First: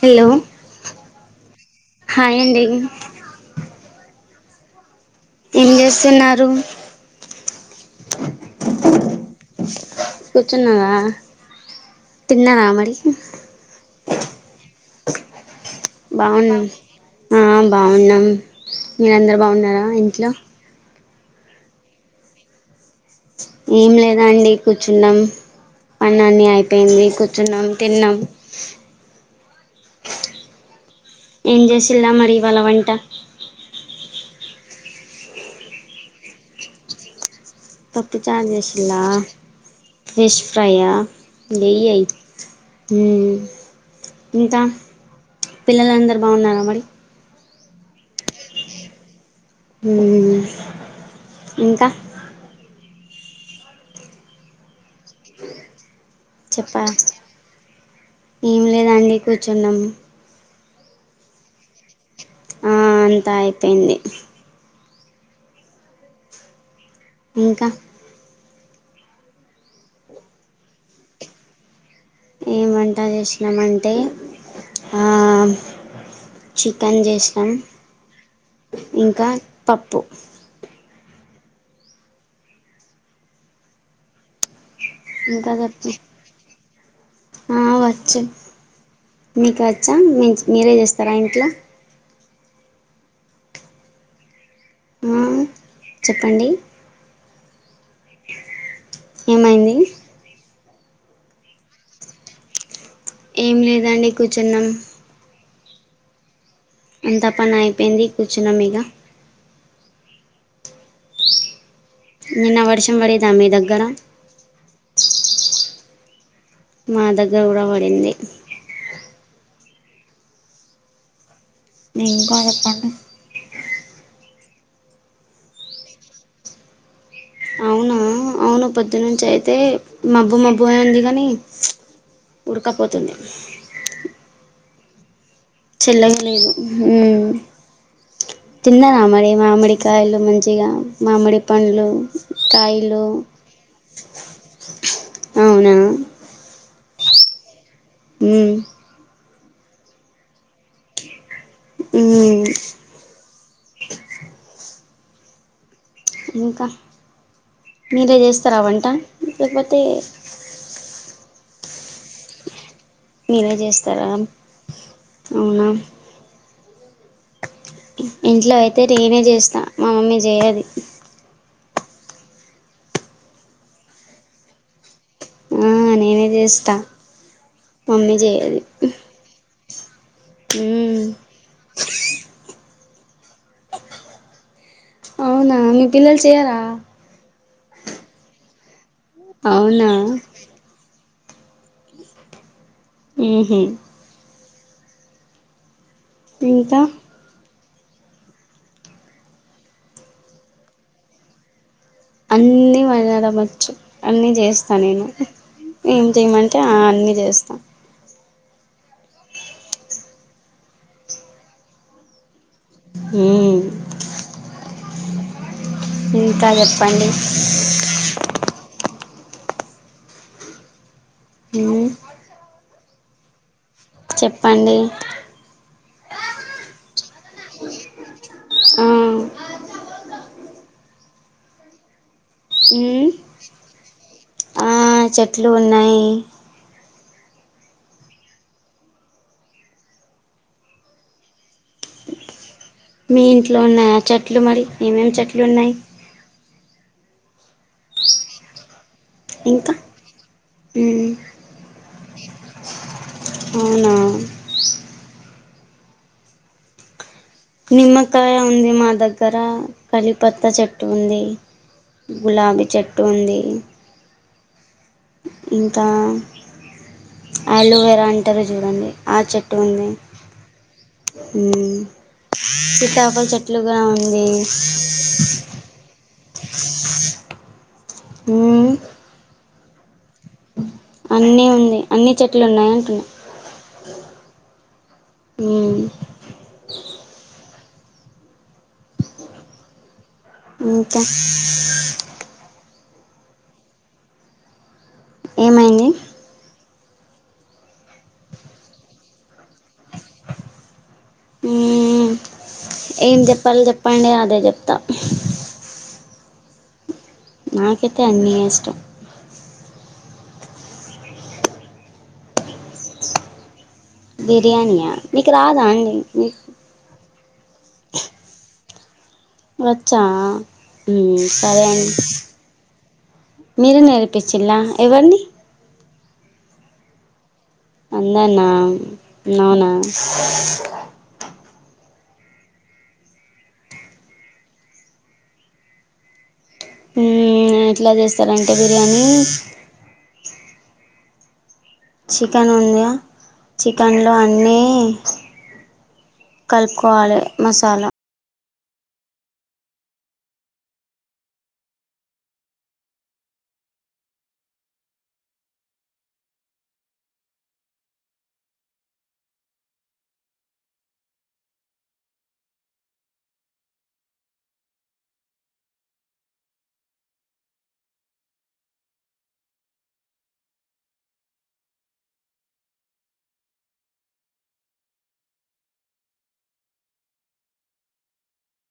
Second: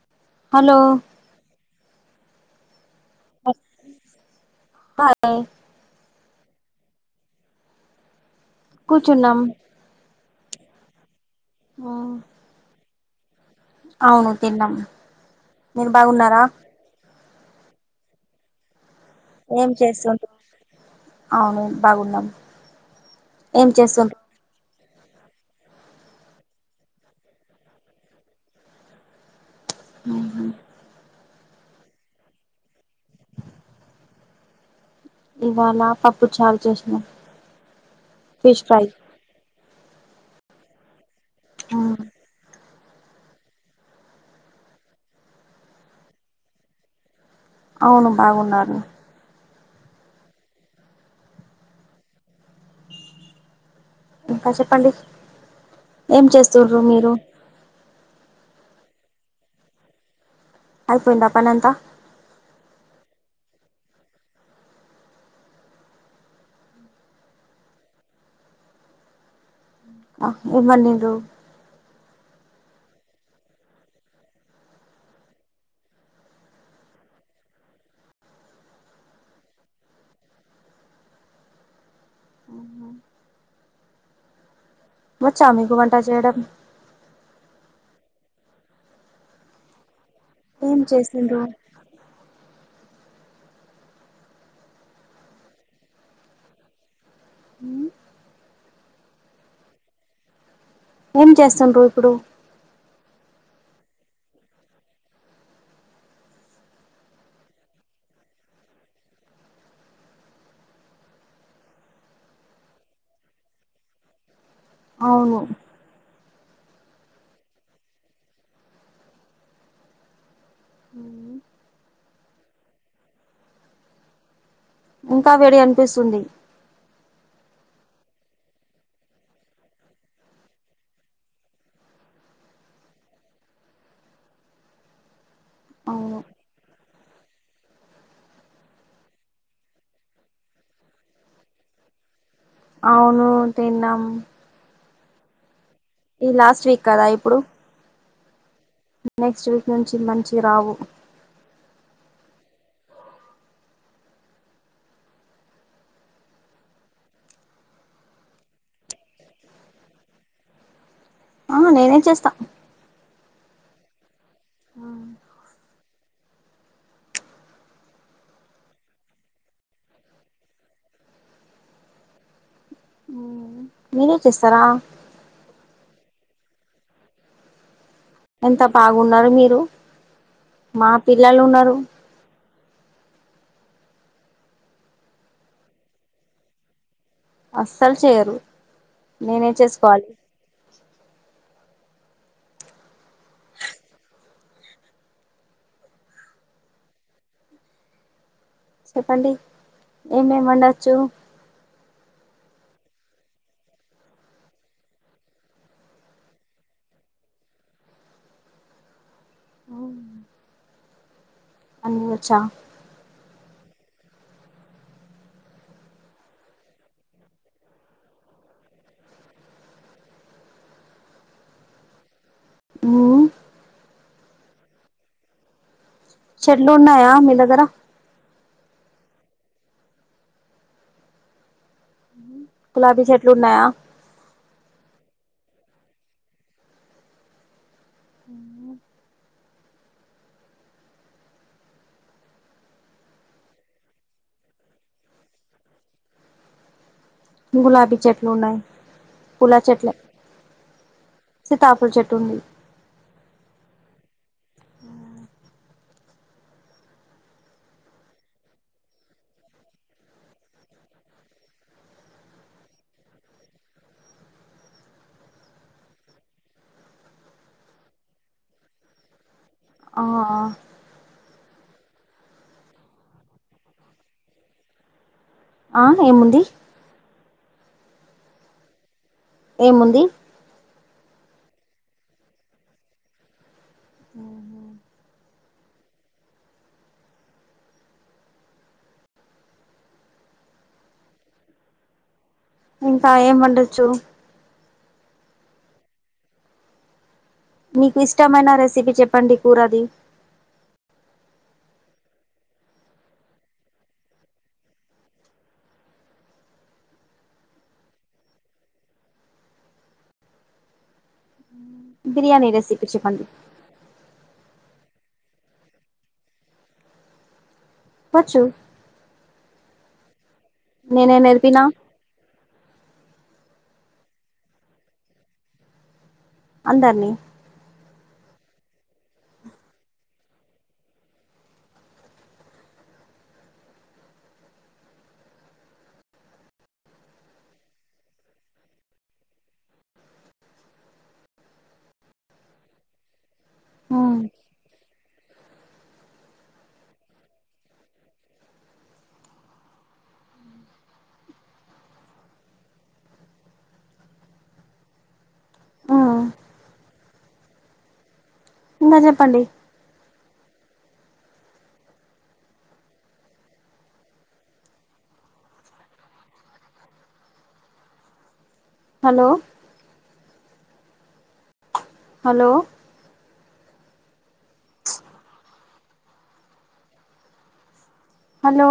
Hello hello hi అండి ఆ ఏం చేస్తున్నారు. కూర్చున్నాం కూర్చున్నావా తిన్నారా మరి అవును తిన్నాం మీరు బాగున్నారా బాగున్నాం ఆ బావున్నాం మీరందరు ఏం బావున్నారా చేస్తుంటు ఇంట్లో అవును బాగున్నాం ఏం లేదండి కూర్చున్నాం పన్లన్ని అయిపోయింది కూర్చున్నాం తిన్నాం ఆహా ఏం జేసిల్లా మరి ఇవాల వంట ఇవాళ పప్పుచారు చేసినా పప్పుచార్ జేసిల్ల ఫిష్ ఫ్రై ఆ లేయ్ అయ్ మ్ ఇంకా పిల్లలందరూ బావున్నారా మరి అవును బాగున్నారు మ్ ఇంకా ఇంకా చెప్పండి ఏం చేస్తుర్రు చెప్పా మీరు ఏం లేదండి కూర్చున్నాం అయిపోయిందా పనంతా ఆ అంతా అయిపోయింది ఇంకా ఏం వండిడ్రు ఏమ్ వంట చేసినామంటే ఆ చికెన్ చేసిన్నం ఇంకా పప్పు వచ్చా ఇంకా మీకు వంట చెప్పు చేయడం ఆ వచ్చు మీకు వచ్చా మీరే ఏం చేస్తారా చేసిండ్రు ఇంట్లో ఆ చెప్పండి మ్ ఏమైంది ఏం చేస్తండ్రు ఇప్పుడు ఏం లేదండి కూర్చున్నాం అంతా పని అయిపోయింది కూర్చున్నాం ఇగ నిన్న వర్షం పడిందా మీ దగ్గర అవును మా దగ్గర కూడా పడింది ఇంకా చెప్పండి ఇంకా వేడిగనిపిస్తుంది అవునా అవును పొద్దు నుంచి అయితే మబ్బు మబ్బుగే ఉంది కాని ఉడకపోతుంది అవును చల్లగ లేదు ఊ తిన్నారా మరి మామిడి కాయలు మంచిగా మామిడి పండ్లు కాయిలు అవును తిన్నాం అవునా ఈ లాస్ట్ వీక్ కదా ఇప్పుడు మ్మ్ నెక్స్ట్ వీక్ నుంచి మంచిగ రావు హ్మ్మ్ ఇంకా మీరే చేస్తరా వంట లేకపోతే ఆ నేనే చేస్తా మీరే చేస్తారా అవునా ఇంట్లో అయితే నేనే చేస్తా మామమ్మీ చేయదీ ఊ మీరే చేస్తారా ఆ నేనేే చేస్తా మమ్మీ చేయది ఎంత బాగున్నారు మీరు మా మ్మ్ పిల్లలు ఉన్నారు అవునా మీ పిల్లలు చెయ్యరా అస్సలు చెయ్యరు నేనే అవునా చేసుకోవాలి ఉహూ ఇంకా చెప్పండి ఏమేం వండొచ్చు అన్ని మళ్ళ వండచ్చు అన్నిచేస్తా నేను ఏం చేయమంటే అ అన్ని చేస్తాం అవునా అన్నీ వచ్చా ఊ ఇంకా చెప్పండి ఊ ఊ చెప్పండి చెట్లు ఉన్నాయా మీ దగ్గర ఆ గులాబీ మ్మ్ చెట్లున్నాయా ఆ చెట్లు ఉన్నాయి ఉమ్ మీ ఇంట్లో ఉన్నయా చెట్లు మరి ఏమేమి చెట్లు ఉన్నాయి గులాబీ చెట్లున్నాయి ఇంకా హ్మ్మ్ సీతాఫల్ చెట్టు ఉంది అవునా నిమ్మకాయ ఉంది మా దగ్గర కలిపత్త చెట్టు ఉంది గులాబీ చెట్టు ఉంది ఇంకా అలువేరా అంటారు చూడండి ఆ చెట్ ఆఆ హ్మ్మ్ సితాపల్ చెట్లు కూడా ఉంది అవునా అండి ఉ ఏముంది అన్నీ ఉంది అన్నిీ చెట్లు ఉన్నాయి అంటున్నా ఆ మ్ ఇంక ఇంకా ఏం వండొచ్చు ఏమైంది నీకు ఇష్టమైన రెసిపీ చెప్పండి కూరది ఉమ్, ఏం చెప్పలోి చెప్పండి అదే చెప్తా నాకైతే అన్ని ఇష్టం బిర్యాణి రెసిపీ చెప్పంది బిరియనీయా మీక రాదండి వచ్చు వచ్చా నేనే ఉమ్ నేర్పిన సరే అండి మీరు నేర్పించలలా ఎవరిని అందర్నీ అందర్నా నవునా ఎట్లా చేస్తారంటే బిర్యానీ చికెన్ ఉంద చికెన్లో ఉమ్ అన్నీ కలుపు కోవాలె మసాలా ఆ ఇంక చెప్పండి హలో హలో హలో